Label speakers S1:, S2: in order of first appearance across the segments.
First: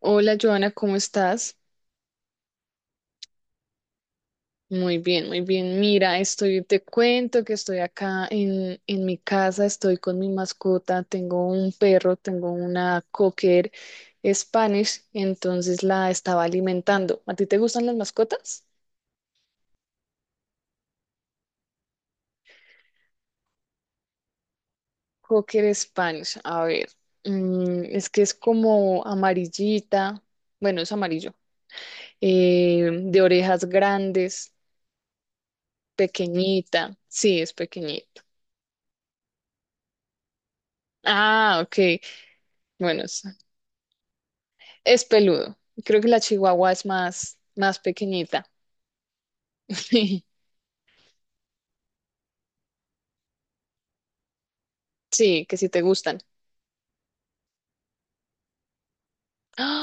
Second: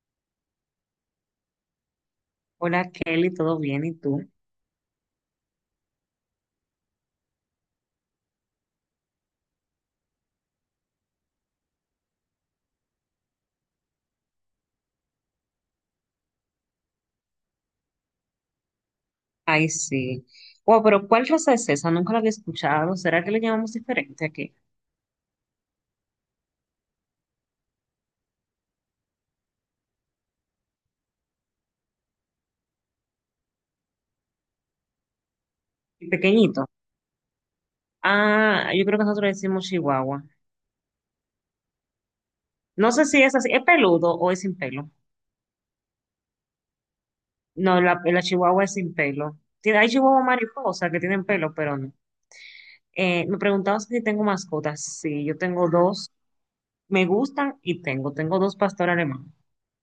S1: Hola, Joana, ¿cómo estás?
S2: Hola Kelly, ¿todo bien? ¿Y tú?
S1: Muy bien, muy bien. Mira, estoy, te cuento que estoy acá en mi casa, estoy con mi mascota, tengo un perro, tengo una cocker Spanish, entonces la estaba alimentando. ¿A ti te gustan las mascotas?
S2: Ay, sí. Wow, pero ¿cuál raza es esa? Nunca la había escuchado. ¿Será que le llamamos diferente aquí?
S1: Cocker Spanish, a ver, es que es como amarillita, bueno, es amarillo, de orejas grandes,
S2: El pequeñito.
S1: pequeñita, sí, es pequeñita.
S2: Ah, yo creo que nosotros le decimos chihuahua.
S1: Ah, ok.
S2: No
S1: Bueno,
S2: sé si es así. ¿Es peludo o es sin pelo?
S1: es peludo. Creo que la chihuahua es más, más
S2: No, la
S1: pequeñita.
S2: chihuahua es sin pelo. Tiene, hay chihuahua mariposa que tienen pelo, pero no. Me preguntabas si tengo mascotas. Sí, yo
S1: Sí, que si
S2: tengo
S1: te
S2: dos.
S1: gustan.
S2: Me gustan y tengo. Tengo dos pastores alemanes.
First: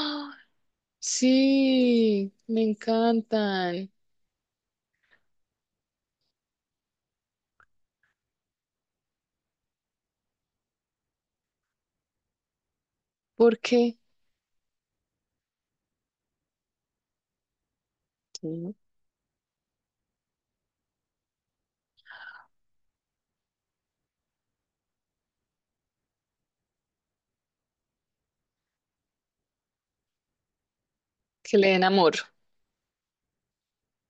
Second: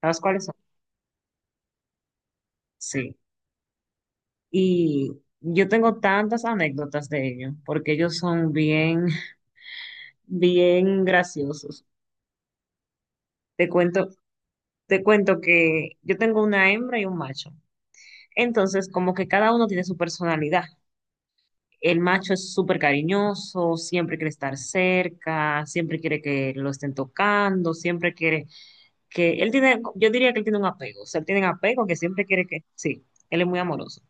S2: ¿Sabes cuáles son?
S1: Sí, me
S2: Sí.
S1: encantan.
S2: Y yo tengo tantas anécdotas de ellos, porque ellos son bien, bien graciosos.
S1: ¿Por
S2: Te
S1: qué?
S2: cuento, te cuento que yo tengo una hembra y un macho.
S1: Sí.
S2: Entonces, como que cada uno tiene su personalidad. El macho es súper cariñoso, siempre quiere estar cerca, siempre quiere que lo estén tocando, siempre quiere que... Él tiene, yo diría que él tiene un apego, o sea, él tiene un
S1: Que le den
S2: apego que
S1: amor.
S2: siempre quiere que... Sí, él es muy amoroso.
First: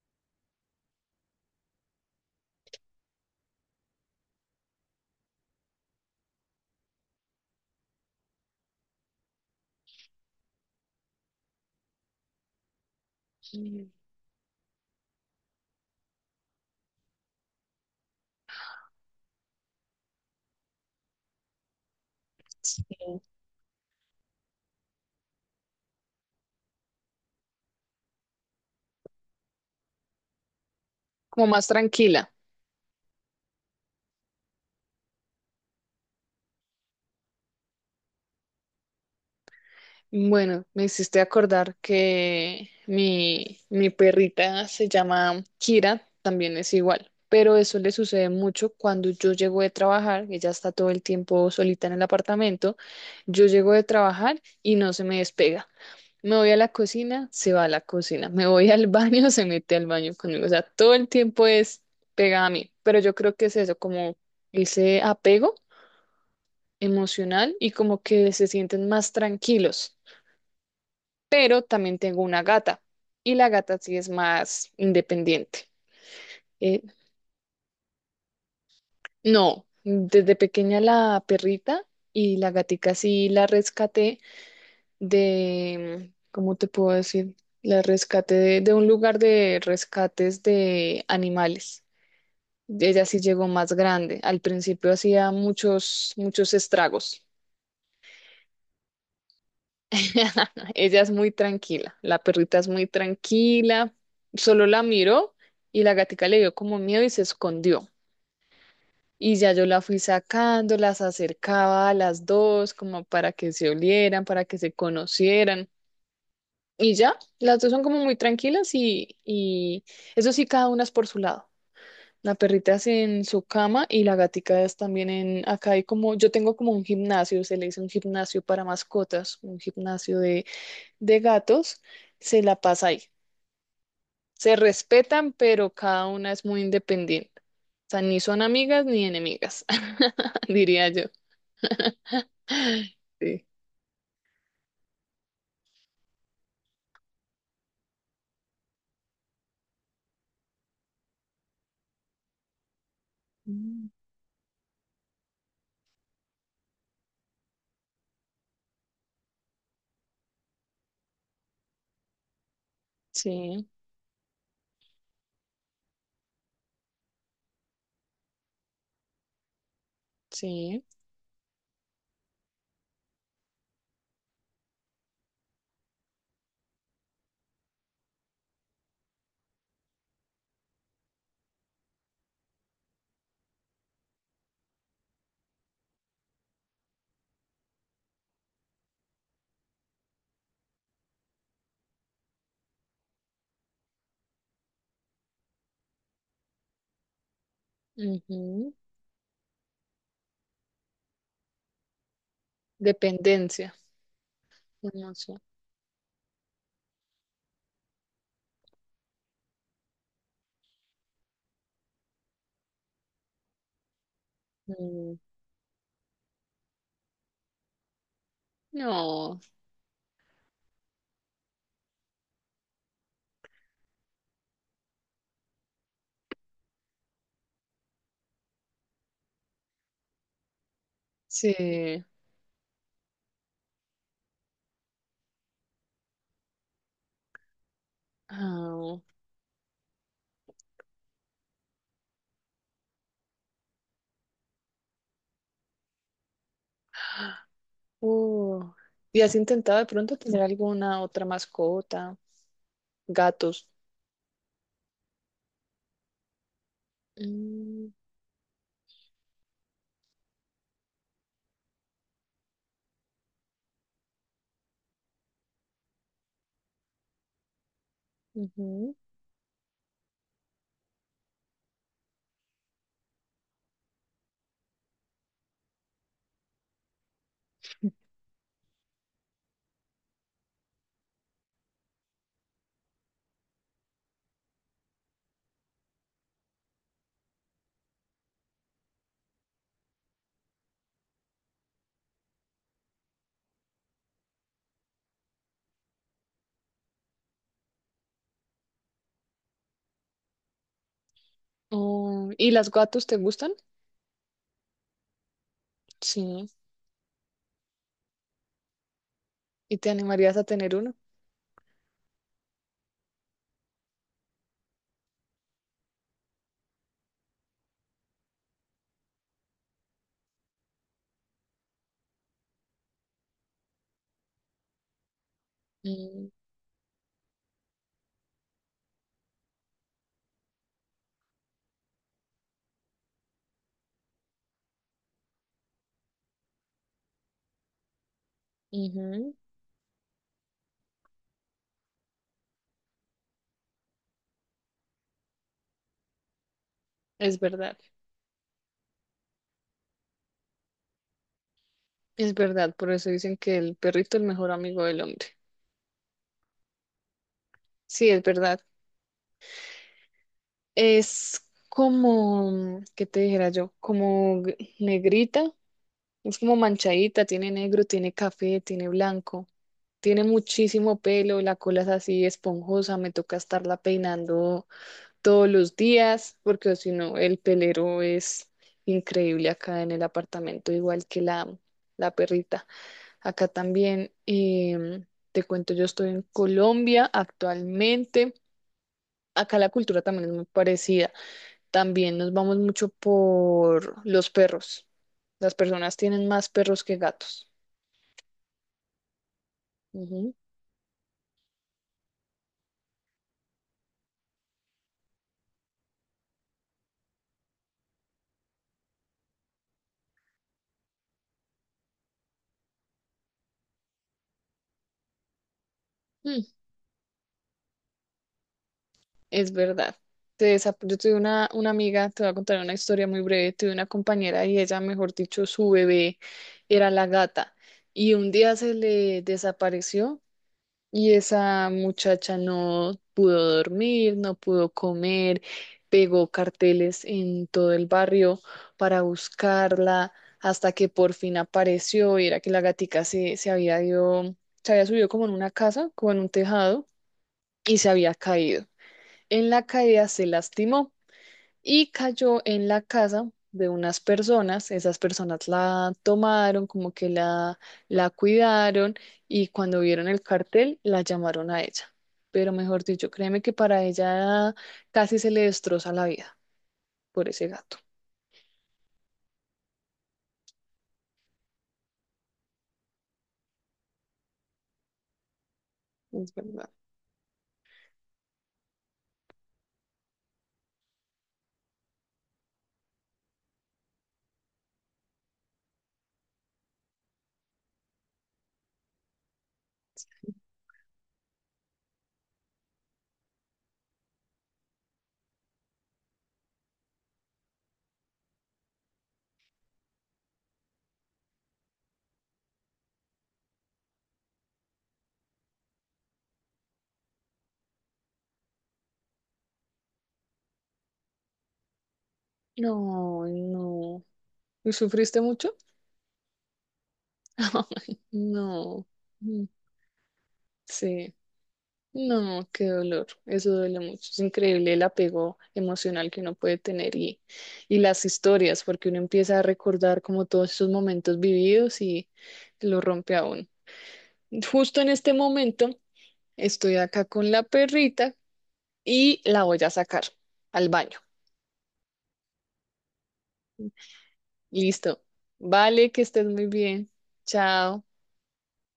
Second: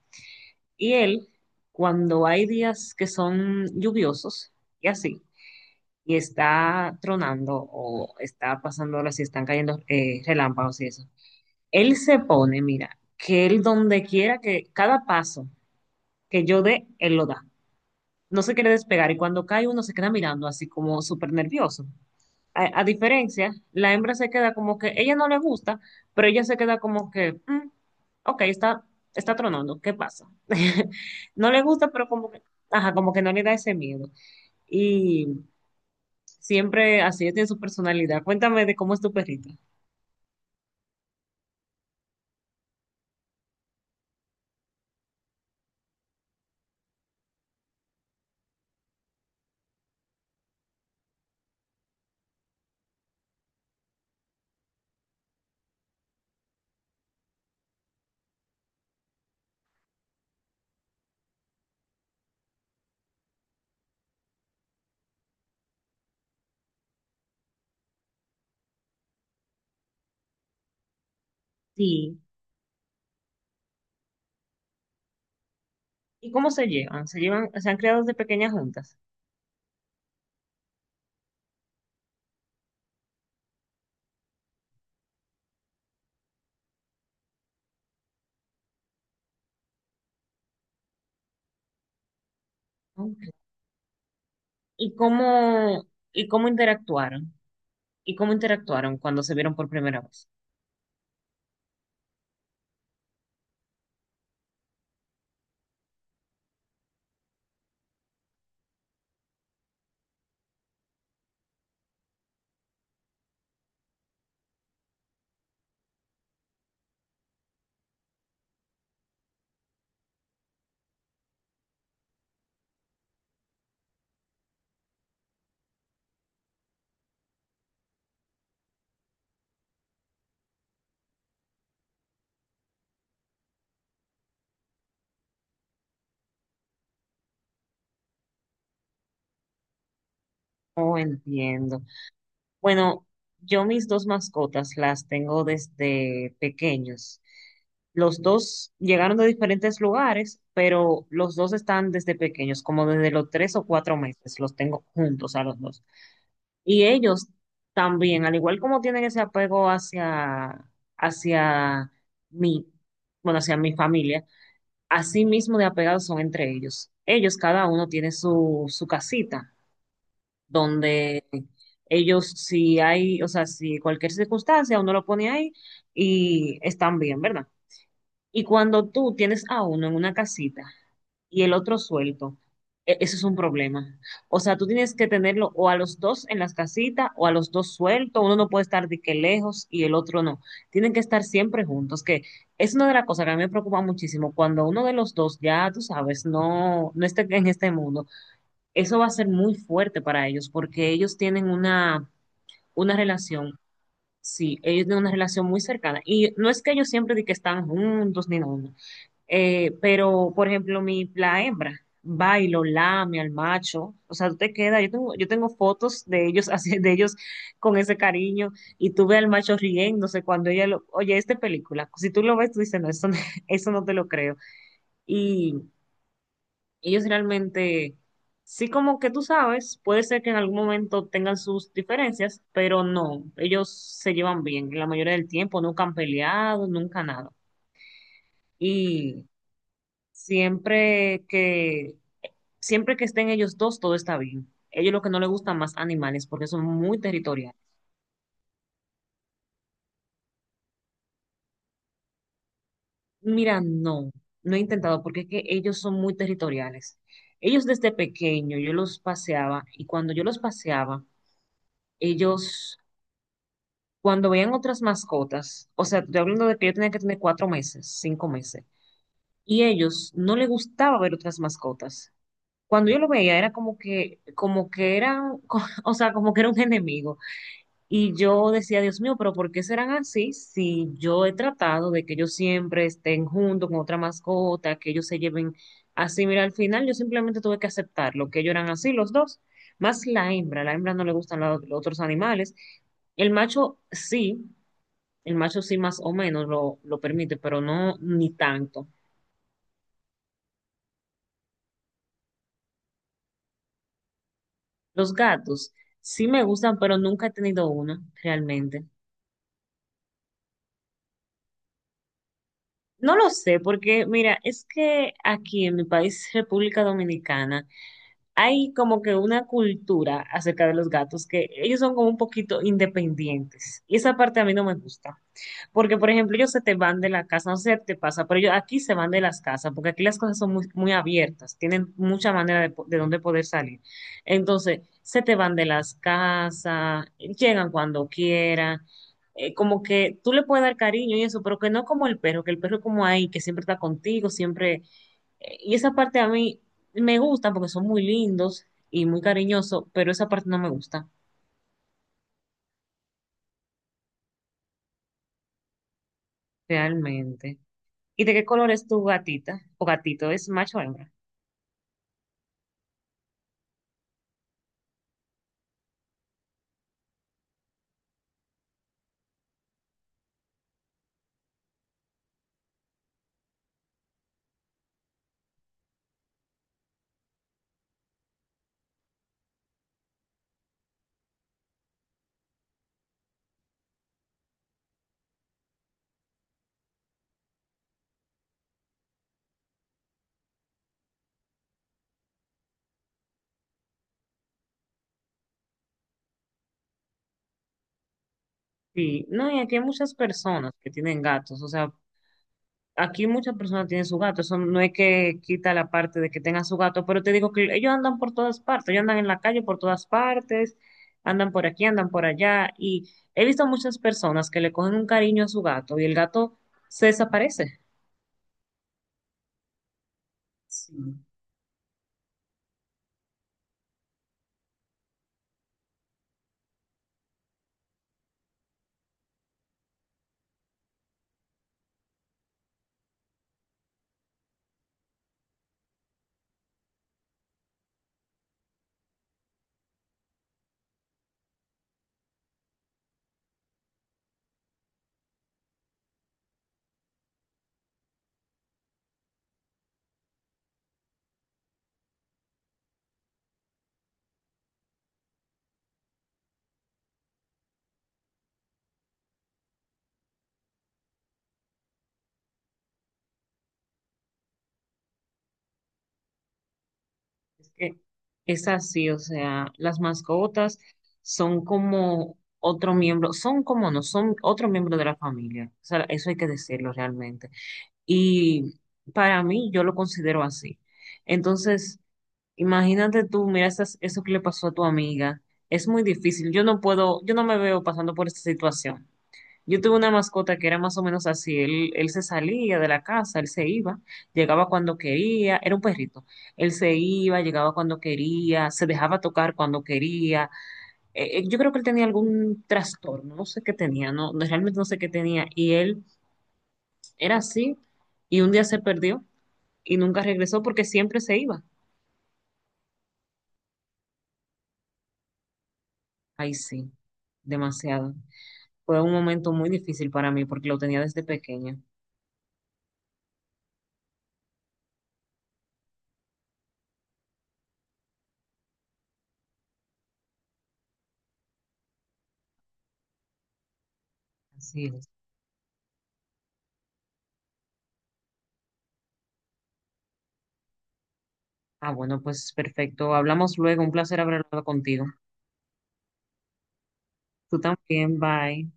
S2: Y él, cuando hay días que son lluviosos y así, y está tronando o está pasando ahora si están cayendo relámpagos y eso. Él se pone, mira, que él
S1: Mm.
S2: donde quiera que cada paso que yo dé, él lo da. No se quiere despegar y cuando cae uno se queda mirando así como súper nervioso. A
S1: Sí.
S2: diferencia, la hembra se queda como que ella no le gusta, pero ella se queda como que, "Mm, ok, está, está tronando, ¿qué pasa?"
S1: Como
S2: No le
S1: más
S2: gusta, pero como
S1: tranquila.
S2: que, ajá, como que no le da ese miedo. Y siempre así, ella tiene su personalidad. Cuéntame de cómo es tu perrita.
S1: Bueno, me hiciste acordar que mi perrita se llama Kira, también es igual, pero eso le sucede mucho cuando yo llego de trabajar, ella está todo el tiempo solita en el apartamento, yo llego de trabajar y no se me despega. Me voy a la cocina, se va a la cocina, me voy al baño, se mete al baño conmigo, o sea, todo el tiempo es pegada a mí, pero yo creo que es eso, como ese apego emocional y como que se sienten más tranquilos, pero también
S2: Sí.
S1: tengo una gata y la gata sí es más independiente.
S2: ¿Y cómo se
S1: Eh,
S2: llevan? ¿Se llevan, se han creado desde pequeñas juntas?
S1: no, desde pequeña la perrita, y la gatica sí la rescaté de, ¿cómo te puedo decir? La rescaté de un lugar de rescates de animales. Ella
S2: Ok.
S1: sí llegó más grande. Al principio
S2: ¿Y
S1: hacía
S2: cómo,
S1: muchos,
S2: ¿y cómo
S1: muchos estragos.
S2: interactuaron? ¿Y cómo interactuaron cuando se vieron por primera vez?
S1: Ella es muy tranquila, la perrita es muy tranquila, solo la miró y la gatica le dio como miedo y se escondió. Y ya yo la fui sacando, las acercaba a las dos como para que se olieran, para que se conocieran. Y ya, las dos son como muy tranquilas y eso sí, cada una es por su lado. La perrita es en su cama y la gatica es también en, acá hay como, yo tengo como un gimnasio, se le dice un gimnasio para mascotas, un gimnasio de gatos, se la pasa ahí. Se respetan, pero cada una es muy independiente. O sea, ni son amigas ni enemigas, diría
S2: Oh,
S1: yo.
S2: entiendo. Bueno,
S1: Sí.
S2: yo mis dos mascotas las tengo desde pequeños. Los dos llegaron de diferentes lugares, pero los dos están desde pequeños, como desde los tres o
S1: Mm.
S2: cuatro meses, los tengo juntos a los dos. Y ellos también, al igual como tienen ese apego hacia mi, bueno, hacia
S1: Sí,
S2: mi familia, así mismo de apegados son entre ellos. Ellos, cada uno tiene su, su casita,
S1: sí.
S2: donde ellos, si hay, o sea, si cualquier circunstancia, uno lo pone ahí y están bien, ¿verdad? Y cuando tú tienes a uno en una casita, y el otro suelto. E- Eso es un problema. O sea, tú tienes que tenerlo o a los dos en las casitas o a los dos sueltos. Uno no puede estar de que lejos y el otro no. Tienen que estar siempre juntos, que es una de las cosas que a mí me preocupa muchísimo. Cuando uno de los dos ya, tú sabes, no esté en este mundo,
S1: Ujú.
S2: eso va a ser muy fuerte para ellos porque ellos tienen una relación,
S1: Dependencia.
S2: sí, ellos tienen una
S1: No sé.
S2: relación muy cercana. Y no es que ellos siempre de que están juntos ni nada, no. Pero, por ejemplo, mi, la hembra va y lo lame al macho. O sea, tú te quedas.
S1: Mm.
S2: Yo tengo fotos de ellos, así, de ellos con ese cariño. Y tú ves al
S1: No,
S2: macho riéndose cuando ella lo. Oye, esta película. Si tú lo ves, tú dices, no, eso no, eso no te lo creo. Y ellos realmente. Sí, como que tú sabes, puede ser que en algún momento tengan sus
S1: sí.
S2: diferencias, pero no, ellos se llevan bien la mayoría del tiempo, nunca han peleado, nunca nada.
S1: Ah.
S2: Y siempre que siempre que estén ellos dos, todo está bien. Ellos lo que no les gustan más animales porque son muy territoriales.
S1: Uh. ¿Y has intentado de pronto tener alguna otra mascota?
S2: Mira,
S1: Gatos.
S2: no, no he intentado porque es que ellos son muy territoriales. Ellos
S1: Mm.
S2: desde pequeño yo los paseaba y cuando yo los paseaba, ellos cuando veían otras mascotas, o sea, estoy hablando de que yo tenía que tener 4 meses, 5 meses,
S1: Ujú.
S2: y ellos no les gustaba ver otras mascotas. Cuando yo lo veía era como que eran, o sea, como que era un enemigo. Y yo decía, Dios mío, pero ¿por qué serán así si yo he tratado de que ellos siempre estén juntos con otra mascota, que ellos se lleven así? Mira, al final yo simplemente tuve que aceptarlo, que ellos eran así los dos, más la hembra no le gustan la- los otros animales. El macho sí, el macho sí más o menos lo permite, pero no ni tanto.
S1: Oh, ¿y las gatos te gustan?
S2: Los gatos sí me
S1: Sí.
S2: gustan, pero nunca he tenido uno realmente.
S1: ¿Y te animarías a tener uno?
S2: No lo sé, porque mira, es que aquí en mi país, República Dominicana, hay como que una cultura acerca de los gatos que ellos son como un poquito independientes. Y esa parte a mí no me gusta. Porque, por
S1: Mm.
S2: ejemplo, ellos se te van de la casa, no sé si te pasa, pero ellos aquí se van de las casas, porque aquí las cosas son muy, muy abiertas, tienen mucha manera de, po- de dónde poder salir. Entonces, se te van de las casas, llegan cuando quieran,
S1: Ujú.
S2: como que tú le puedes dar cariño y eso, pero que no como el perro, que el perro es como ahí, que siempre está contigo, siempre... Y esa parte a mí me
S1: Es
S2: gusta porque
S1: verdad,
S2: son muy lindos y muy cariñosos, pero esa parte no me gusta
S1: es verdad. Por eso dicen que el perrito es el mejor amigo del hombre.
S2: realmente.
S1: Sí, es
S2: ¿Y de qué
S1: verdad.
S2: color es tu gatita o gatito? ¿Es macho o hembra?
S1: Es como, ¿qué te dijera yo? Como g- negrita, es como manchadita, tiene negro, tiene café, tiene blanco, tiene muchísimo pelo, la cola es así esponjosa, me toca estarla peinando todos los días, porque si no, el pelero es increíble acá en el apartamento, igual que la perrita. Acá también, te cuento, yo estoy en Colombia actualmente. Acá la cultura también es muy parecida. También nos vamos mucho por los perros. Las personas tienen más perros que gatos.
S2: Sí, no, y aquí hay muchas
S1: Ujú.
S2: personas que tienen gatos, o sea, aquí muchas personas tienen su gato, eso no es que quita la parte de que tengan su gato, pero te digo que ellos andan por todas partes, ellos andan en la calle por todas partes, andan por aquí, andan por allá, y he visto muchas personas que le cogen un cariño a su gato y el
S1: Mm,
S2: gato se desaparece.
S1: es verdad. Se desa- Yo
S2: Sí.
S1: tuve una amiga, te voy a contar una historia muy breve. Tuve una compañera y ella, mejor dicho, su bebé era la gata. Y un día se le desapareció. Y esa muchacha no pudo dormir, no pudo comer, pegó carteles en todo el barrio para buscarla, hasta que por fin apareció, y era que la gatica se había ido, se había subido como en una casa, como en un tejado, y se había caído. En la caída se lastimó y cayó en la casa de unas personas. Esas personas la tomaron, como que la cuidaron, y cuando vieron el cartel la llamaron a ella. Pero mejor dicho, créeme que para ella casi se le destroza la vida por ese
S2: Es
S1: gato.
S2: que es así, o sea, las mascotas son como otro miembro, son como no, son otro miembro de la familia, o sea, eso
S1: Es
S2: hay que
S1: verdad.
S2: decirlo realmente. Y para mí, yo lo considero así. Entonces, imagínate tú, mira esas- eso que le pasó a tu amiga. Es muy difícil. Yo no puedo, yo no me veo pasando por esta situación. Yo tuve una mascota que era más o menos así. Él se salía de la casa, él se iba, llegaba cuando quería, era un perrito. Él se iba, llegaba cuando quería, se dejaba tocar cuando quería. Yo creo que él tenía algún trastorno, no sé qué tenía, no, no- realmente no sé qué tenía. Y él era así y un día se perdió y nunca regresó porque siempre se iba.
S1: No, no. ¿Y sufriste mucho?
S2: Ay, sí, demasiado.
S1: No.
S2: Fue un
S1: Mm.
S2: momento muy difícil para mí porque lo tenía
S1: Sí.
S2: desde pequeña.
S1: No, qué dolor, eso duele mucho. Es increíble el apego emocional que uno puede tener y las historias, porque uno empieza a recordar como todos esos momentos vividos y lo rompe aún. Justo
S2: Así
S1: en
S2: es.
S1: este momento estoy acá con la perrita y la voy a sacar al baño.
S2: Ah, bueno, pues perfecto. Hablamos luego. Un placer haber hablado
S1: Listo.
S2: contigo.
S1: Vale, que estés muy bien.
S2: Tú
S1: Chao.
S2: también, bye.